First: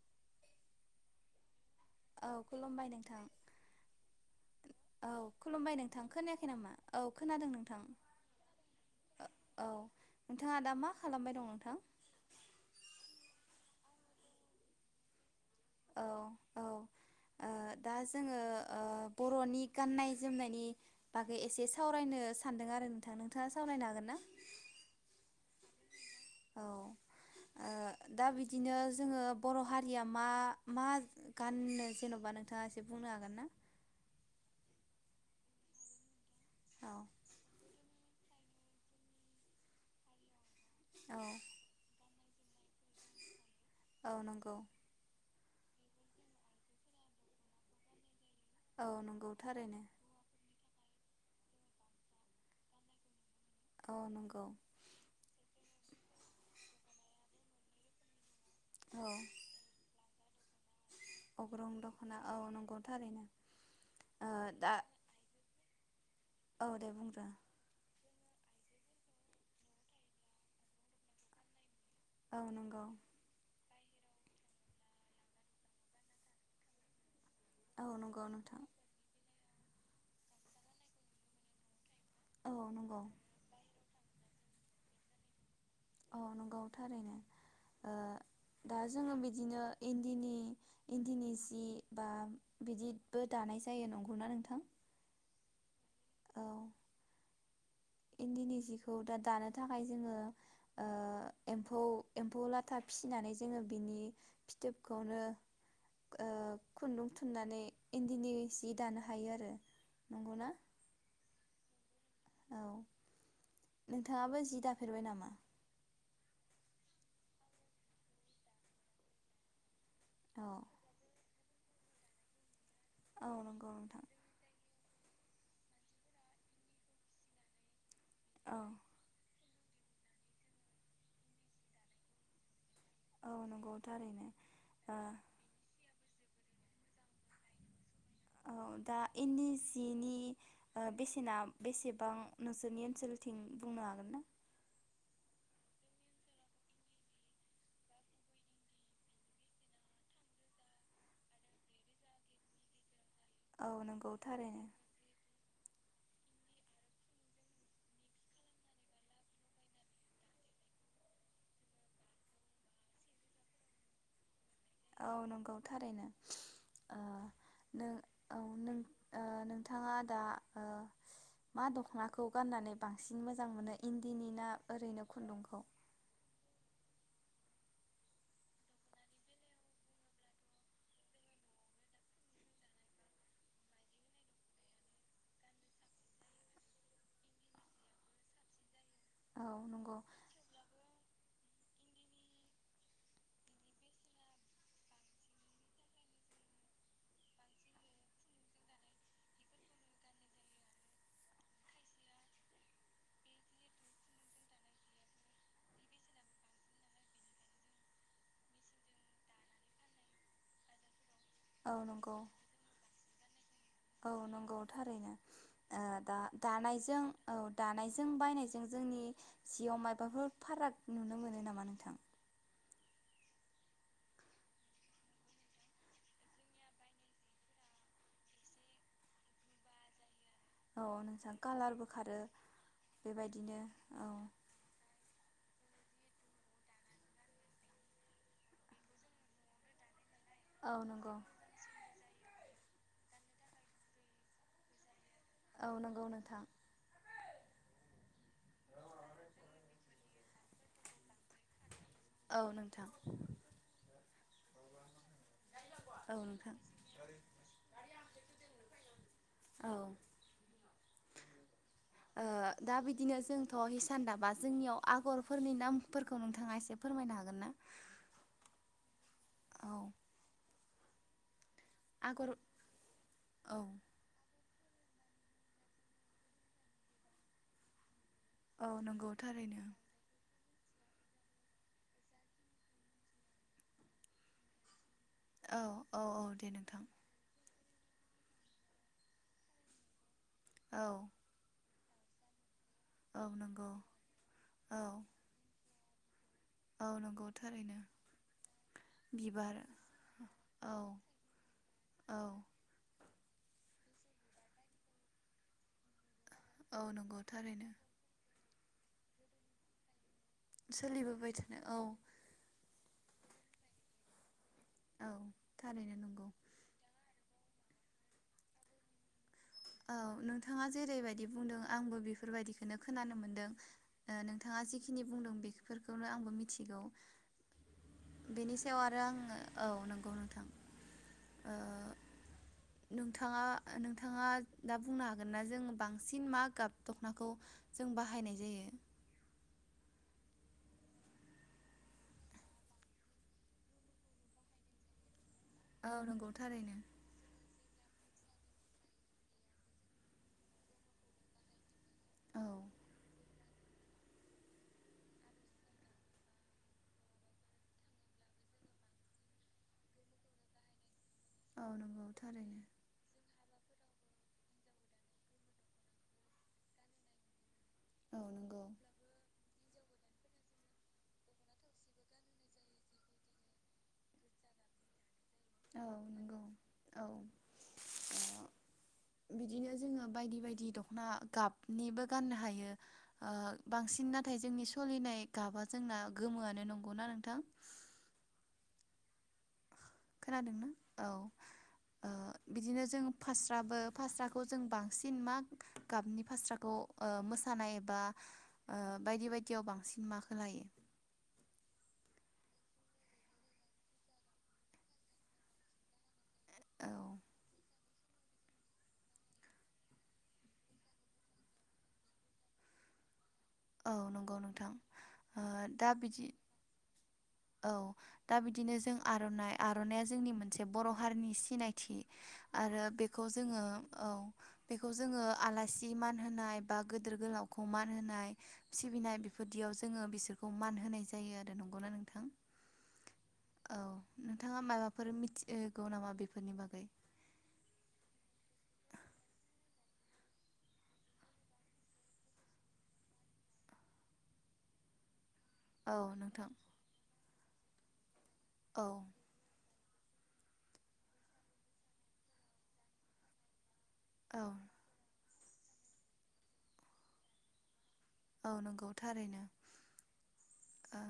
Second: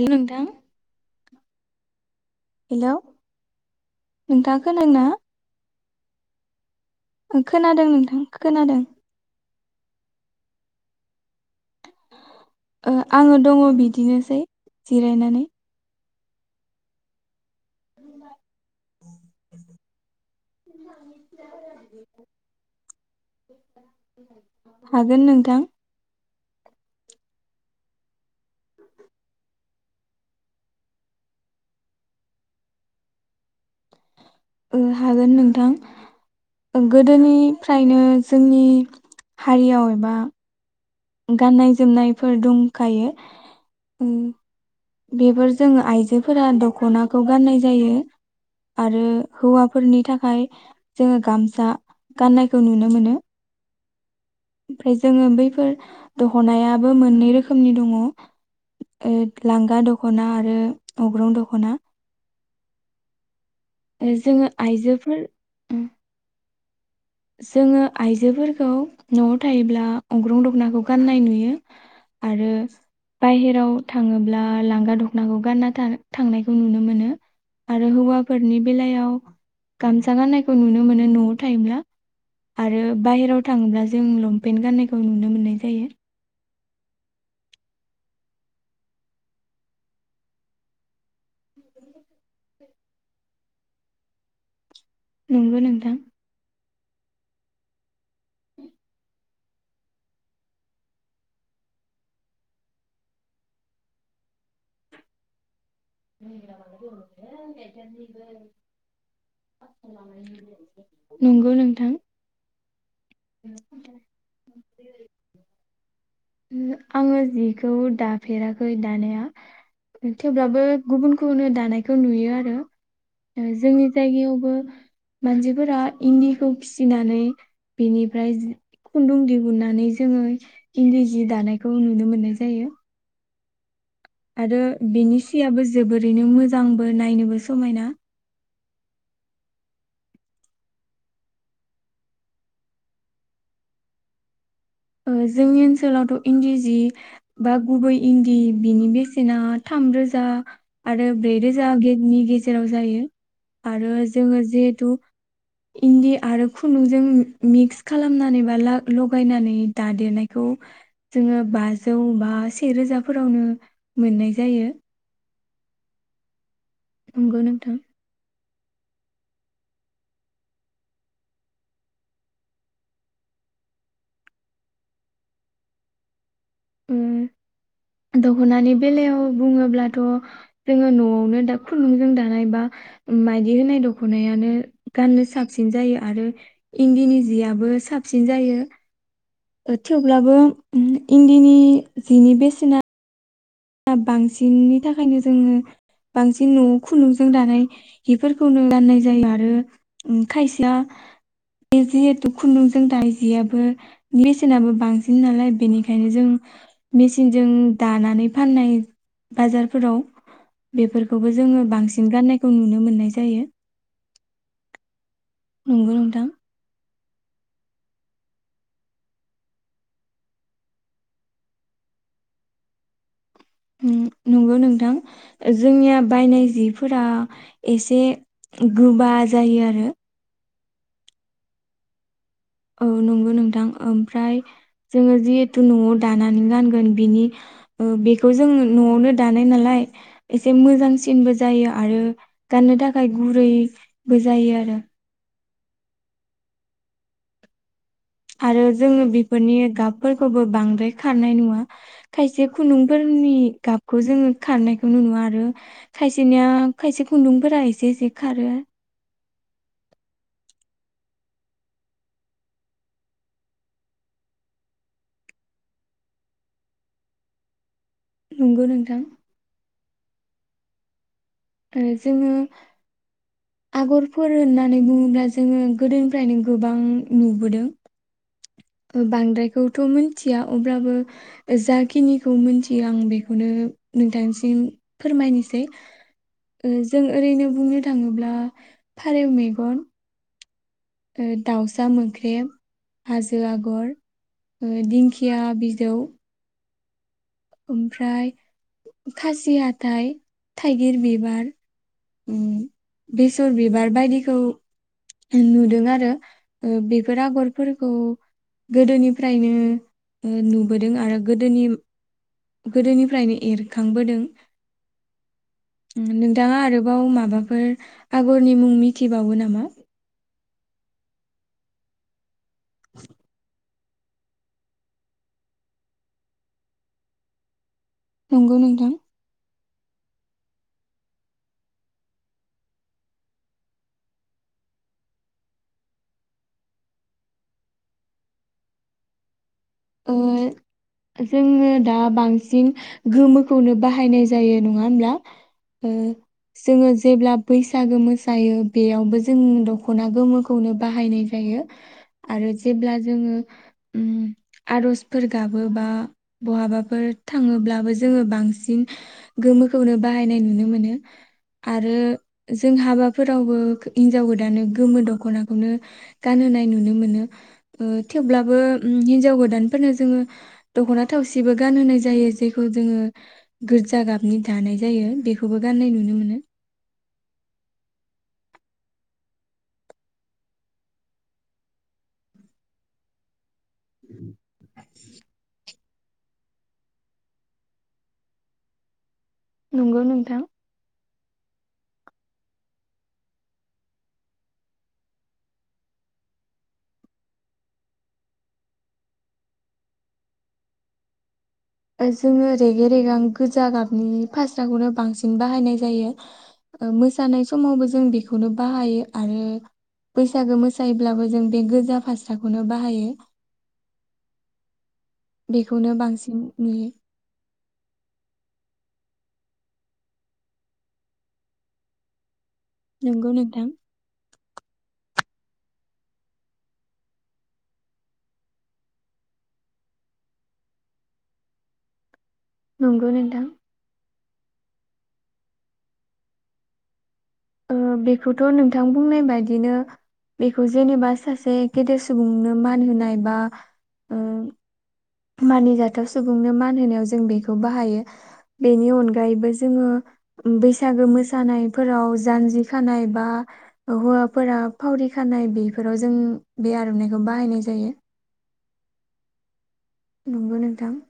Hello नोंथां औ खुलुमबाय हेलौ नोंथां नोंथाङा औ खुलुमबाय नों थां खोनायाखै नामा? ओं खोनादों नोंथां खोनादों। औ नोंथाङा दा मा खालामबाय दङ? ओ आङो दङ बि बिदिनोसै जिरायनानै। औ औ ओ दा जोङो ओ बरनि गाननाय जोमनायनि बागै एसे सावरायनो सान्दों आरो नोंथां नोंथाङा सावरायनो हागोन ना? हागोन नोंथां औ ओ दा बिदिनो जोङो बर हारिया मा-मा गाननो जेनबा नोंथाङा एसे बुंनो हागोन ना? ओ हागोन ओ नोंथां औ गोदोनिफ्रायनो जोंनि हारियाव एबा औ गाननाय-जोमनाय फोर दंखायो। औ उम नंगौ बेफोर जोङो आइजोफोरा दखनाखौ गाननाय जायो। औ आरो नंगौ थारैनो हौवाफोरनि थाखाय जोङो गामसा गाननायखौ नुनो मोनो। औ नंगौ। ओमफ्राय जोङो बैफोर। दखनायाबो मोननै रोखोमनि दङ। औ ए लांगा द दखना आरो अग्रं दखना। औ नंगौ थारैनो। ओ ओ जोङो दा आइजोफोर उम औ। दे बुंग्रो जोङो आइजोफोरखौ नआव थायोब्ला अग्रं दखनाखौ गाननाय नुयो। औ आरो नंगौ बाहेराव थांङोब्ला लांगा दखनाखौ गानना थां-थांनायखौ नुनो मोनो। औ आरो नंगौ नोंथां हौवाफोरनि बेलायाव गामसा गानायखौ नुनो मोनो न'आव थायोब्ला। औ आरो नंगौ बाहेराव थांङोब्ला जों लंपेन्ट गाननायखौ नुनो मोननाय जायो औ नंगौ थारैनो ओ दा जोंङो बिदिनो इन्दिनि-इन्दिनि जि बा बिदिबो दानाय जायो नंगौना नोंथां। नंगौ नोंथां औ इन्दिनि जिखौ दा दानो थाखाय जोंङो ओ एम्फौ-एम्फौ लाथा फिसिनानै जोंङो बिनि फिथोबखौनो ओ खुन्दुं थुननानै इन्दिनि जि दानो हायो आरो नंगौना नंगौ नों थां औ नोंथांङाबो जि दाफेरबाय नामा। आंङो जिखौ दाफेराखै दानाया औ थेवब्लाबो गुबुन खौनो दानायखौ नुयो आरो। औ ओ नंगौ जोंनि नोंथां जायगायावबो मानसिफोरा इन्दिखौ फिसिनानै बेनिफ्राय जि औ खुन्दुं दिहुनना नानै जोंङो इन्दि जि दानायखौ नुनो मोननाय जायो। औ नंगौ थारैनो आरो ओ बिनि सियाबो जोबोर बेनो मोजांबो नायनोबो समायना औ दा इन्दि जिनि ओ बेसेना बेसेबां नोंसोरनि ओनसोलथिं बुंनो हागोन ना। ओ जोंनि ओनसोलावथ इन्दि जि बा गुबै इन्दि बिनि बेसेना थामरोजा आरो ब्रैरोजानि गेजेराव जायो। औ आरो नंगौ जोंङो थारैनो जिहेथु इन्दि आरो खन्दुंजों मिक्स खालामनानै बा लाख लगायनानै दादेरनायखौ जोंङो बाजौ बा सेे रोजाफोरावनो मोननाय जायो औ नंगौ थारैनो ओ नंगौ नोंथां। नों औ नों ओ नोंथाङा दा ओ मा दखनाखौ गाननानै बांसिन मोजां मोनो इन्दिनि ना ओरैनो खुन्दुंखौ ओम दखनानि बेलायाव बुंङोब्लाथ जोंङो नआवनो दा खुन्दुंजों दानाय बा माइदि होनाय दखनायानो गाननो साबसिन जायो आरो इन्दिनि जियाबबो साबसिन जायो। औ ओ नंगौ थेवब्लाबो अम इन्दि नि जिनि बेसेना दामाबो बांसिननि थाखायनो जोंङो बांसिन न'आव खुन्दुंजों दानाय हिफोरखौनो गाननाय जायो आरो ओम खायसेया बे जिहेथु खुन्दुंजों दानाय जियाबो बेसेनाबो बांसिन नालाय बेनिखायनो जों मेसिनजों दानानै फाननाय बाजारफोराव बेफोर खौबो जोङो औ बांसिन नंगौ गाननायखौ नुनो मोननाय जायो। औ नंगौ थारैनो। ओ नंगौ दा नोंथां दानायजों औ दानायजों बायनायजों जोंनि जियाव मायबाफोर फाराग नुनो मोनो नामा नोंथां? उम नंगौ नोंथां ओ जोंनिया बायनाय जिफोरा एसे गोबा जायो आरो औ नोंथां कालारबो खारो। औ नंगौ बेबायदिनो नोंथां औ ओमफ्राय जोङो जि थ न'आव दानानै गानगोन बिनि ओ बेखौ जों न'आवनो दानाय नालाय एसे औ नंगौ मोजांसिनबो जायो आरो गाननो थाखाय गुरैबो जायो आरो औ नंगौ नोंथां। आरो जोङो बेफोरनि गाबफोरखौबो बांद्राय खारनाय नुवा। औ खायसे नोंथां खुन्दुंफोरनि गाबखौ जोङो खारनायखो नुवा आरो औ खायसेनिया नोंथां खायसे खुन्दुंफोरा एसे एसे खारो। औ। ओ दा बिदिनो जोंथ' हिसान दाबा जोंनियाव आगरफोरनि नामफोरखौ नोंथाङा एसे फोरमायनो हागोन ना? नंगौ नोंथां। औ ओ आगर जोङो औ आगरफोर होनना होननानै बुङोब्ला जोङो गोदोनिफ्रायनो गोबां नुबोदों। औ नंगौ थारैनो बांद्रायखौथ' मोनथि थिया अब्लाबो जाखिनिखौ मिथियो आं बेखौनो नोंथांनिसिम फोरमायनोसै औ औ औ दे ओ नोंथां जों ओरैनो बुंनो थाङोब्ला फारौ मेगन औ ओ दावसा सा मोख्रेब। औ हाजो नंगौ आगर ओ औ दिंखिया बिजौ औ नंगौ। थारैनो ओमफ्राय बिबार खासि हाथाइ औ थाइगिर बिबार औ ओम बेसर बिबार बायदिखौ नुदों आरो। औ ओ बेफोर नंगौ थारैनो आगरफोरखौ गोदोनिफ्रायनो ओ नुबोदों आरो सोलिबोबाय थानो गोदोनि औ गोदोनिफ्रायनो एरखांबोदों। औ थारैनो नंगौ नोंथाङा आरोबाव माबा फोर आगरनि मुं मिथिबावो नामा? औ नों नोंथाङा जेरैबायदि बुंदों आंबो बेफोरबायदि बेनो खोनानो मोनदों। नोंथाङा जिखिनि बुंदों बेफोरखौनो आंबो मिथिगौ। बेनि नंगौ सायाव नोंथां आरो आङो औ नंगौ नोंथां ओ नोंथाङा-नोंथाङा दा बुंनो हागोन ना जों बांसिन मा गाब दखनाखौ जों बाहायनाय जायो ओ जोङो दा बांसिन गोमोखौनो बाहायनाय जायो नङा होमब्ला ओ औ नंगौ थारैनो जोङो जेब्ला बैसो बैसागो मोसायो बेयावबो जों दखना गोमोखौनो बाहायनाय जायो औ आरो जेब्ला जोङो उम आरजफोर गाबोबा बहाबाफोर थाङोब्लाबो जोङो बांसिन गोमोखौनो बाहायनाय नुनो मोनो। औ आरो नंगौ थारैनो जों हाबाफोरावबो हिनजाव गोदानो गोमो दखनाखौनो गानहोनाय नुनो मोनो ओ औ थेवब्लाबो नंगौ हिन गोदानफोरनो जोङो दखना थावसिबो गानहोनाय जायो जेखौ जोङो गोजा गाबनि दानाय जायो बे खौबो औ गाननाय नुनो मोनो नंगौ औ ओ बिदिनो जोङो बायदि बायदि दखना गाबनिबो गाननो हायो ओ बांसिन नाथाय जोंनि सोलिनाय गाबा जोंना गोमोआनो नंगौना नोंथां नंगौ नोंथां खोनादोंना औ ओ बिदिनो जों फास्राबो फास्राखौ जों बांसिन मा गाबनि फास्राखौ ओ मोसानाय एबा ओ बायदि बायदियाव बांसिन माखो लायो ओ जोङो रेगे रेगां गोजा गाबनि फास्राखौनो बांसिन बाहायनाय जायो ओ औ मोसानाय समावबो जों बेखौनो बाहायो आरो बैसागो मोसायोब्लाबो जों बे गोजा फास्राखौनो बाहायो औ नंगौ नोंथां ओ दा बेखौनो बिदि बांसिन नुयो औ दा बिदिनो जों आरनाइ आरनाइया जोंनि मोनसे बर'हारिनि सिनायथि आरो बेखौ नंगौ जोङो नोंथां। औ बेखौ जोङो आलासि मान होनाय बा गोदेर गोलावखौ मान होनाय सिबिनाय बेफोरदियाव जोङो बिसोरखौ मान होनाय जायो आरो नंगौना नोंथां नंगौ नोंथां औ नोंथाङा माबाफोर मिथिगौ नामा बेफोरनि बागै ओम बेखौथ नोंथां बुंनाय बायदिनो बेखौ जेनेबा सासे गेदेर सुबुंनो मान होनाय बा ओम औ मानिजाथाव नोंथां सुबुंनो मान होनायाव जों बे खौ बाहायो औ बेनि अनगायैबो जोङो बैसागो मोसानायफोराव जानजि खानाय बा औ हौवाफोरा फावरि खानाय बेफोराव जों बे आर'नाइखौ बाहायनाय जायो। औ नंगौ थारैनो। नंगौ नोंथां। औ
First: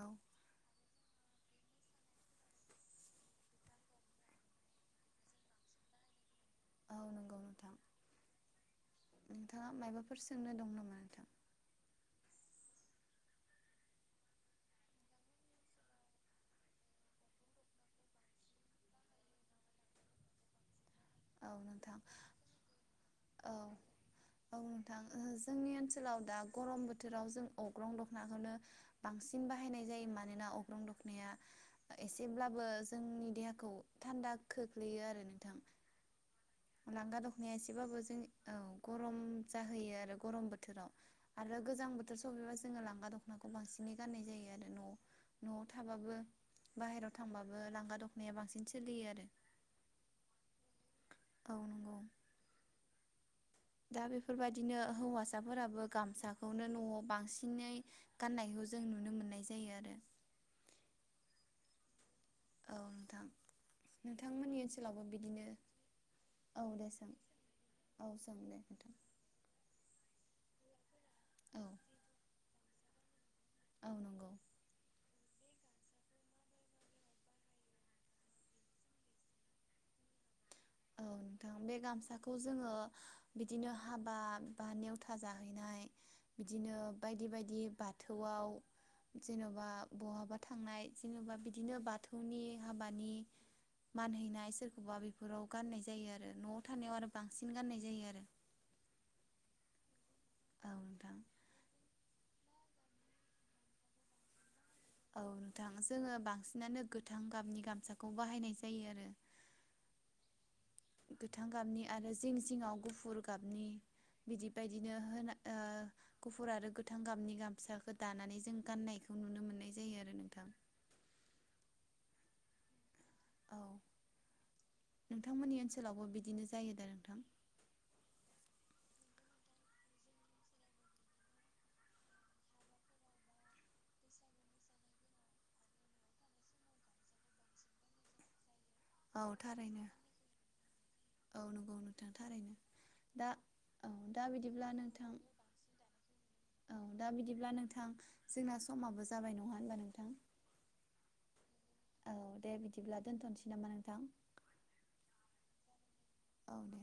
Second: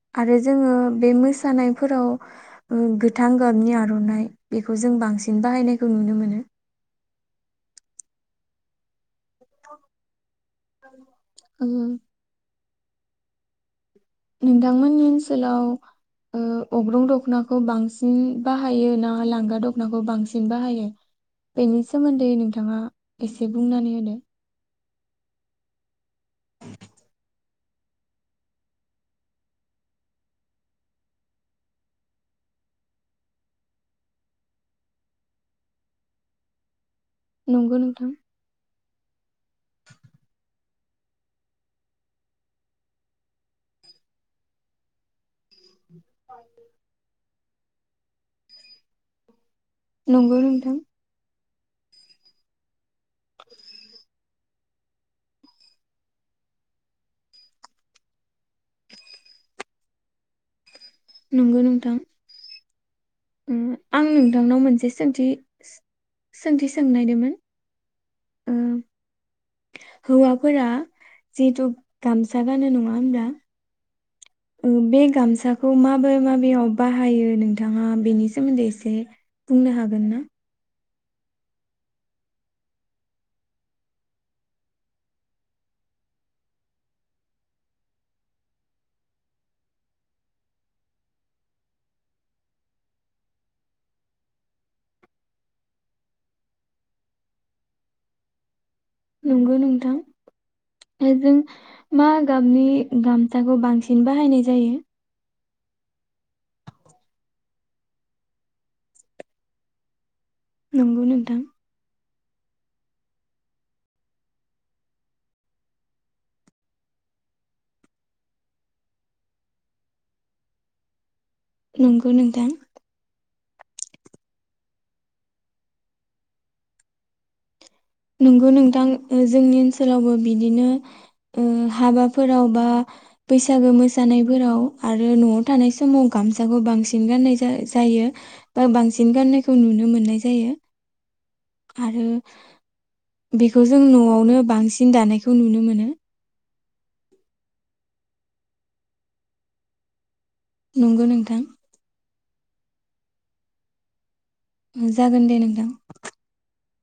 औ आरो जोङो बे मोसानायफोराव ओ गोथां गाबनि आर'नाइ बेखौ जों बांसिन बाहायनायखौ नुनो मोनो। औ नंगौ नोंथां नोंथाङा मायबाफोर सोंनो दं नामा नोंथां? ओं। नोंथांमोननि ओन्सोलाव ओ अग्रं दख'नाखौ बांसिन बाहायो ना लांगा दख'नाखौ बांसिन बाहायो? औ बेनि नोंथां सोमोन्दै नोंथाङा एसे बुंनानै होदो। थां ओहो जोंनि ओन्सोलाव दा गरम बोथोराव जों अग्रं दख'नाखौनो बांसिन बाहायनाय जायो। मानोना अग्रं दख'नाया एसेब्लाबो जोंनि देहाखौ थान्दा खोख्लैयो आरो नोंथां। लांगा दख'नाया नंगौ एसेबाबो नोंथां जों औ गरम जाहैयो आरो गरम बोथोराव आरो गोजां बोथोर सफैबा जोङो लांगा दख'नाखौ बांसिनै गान्नाय जायो आरो न'आव। न' थाबाबो बाहेराव था थांबाबो लांगा दख'नाया बांसिन सोलियो आरो। नंगौ नोंथां। औ नोंगौ। दा बेफोरबायदिनो हौवासाफोराबो गामसाखौनो न'आव बांसिनै गान्नायखौ जों नुनो मोन्नाय जायो आरो। नंगौ नोंथां। औ। नोंथां उम आं नोंथांमोननि नोंथांनाव मोनसे ओनसोलावबो सोंथि बिदिनो औ सोंथि दे सों सोंनायदोंमोन औ सों दे ओ नोंथां हौवाफोरा औ जिहेथु गामसा गानो नङा होमब्ला औ नंगौ ओ बे गामसाखौ माबे माबेयाव बाहायो नोंथाङा बेनि सोमोन्दै एसे बुंनो हागोन ना? औ नोंथां बे गामसाखौ जोङो बिदिनो हाबा बा नेवथा जाहैनाय बिदिनो बायदि बायदि बाथौआव जेन'बा बहाबा थांनाय जेन'बा बिदिनो बाथौनि हाबानि मान हैनाय सोरखौबा बेफोराव गान्नाय जायो आरो नआव थानायाव आरो बांसिन गान्नाय जायो आरो। नोंगौ नोंथां। औ नोंथां जों मा गाबनि गामसाखौ बांसिन बाहायनाय जायो? औ नोंथां जोङो बांसिनानो गोथां गाबनि गामसाखौ बाहायनाय जायो आरो। नंगौ नोंथां गोथां गाबनि आरो जिं जिङाव गुफुर गाबनि बिदि बायदिनो होना ओ गुफुर आरो गोथां गाबनि गामसाखौ दानानै जों गान्नायखौ नुनो मोन्नाय जायो आरो नोंथां। नंगौ नोंथां। औ नोंथांमोननि ओन्सोलावबो बिदिनो जायो दा नोंथां? नोंगौ नोंथां जोंनि ओन्सोलावबो बिदिनो ओ हाबाफोराव बा बैसागो मोसानायफोराव आरो न'आव थानाय समाव गामसाखौ बांसिन गान्नाय जा-जायो। बा बांसिन औ गान्नायखौ थारैनो नुनो मोन्नाय जायो। औ नंगौ आरो नोंथां थारैनो दा बेखौ जों औ दा न'आवनो बिदिब्ला बांसिन नोंथां दानायखौ नुनो मोनो। औ दा बिदिब्ला नोंथां जोंना समाबो जाबाय नङा होमबा नोंथां? नंगौ नोंथां। औ दे बिदिब्ला दोन्थ'नोसै नामा नोंथां? उम जागोन दे नोंथां। औ दे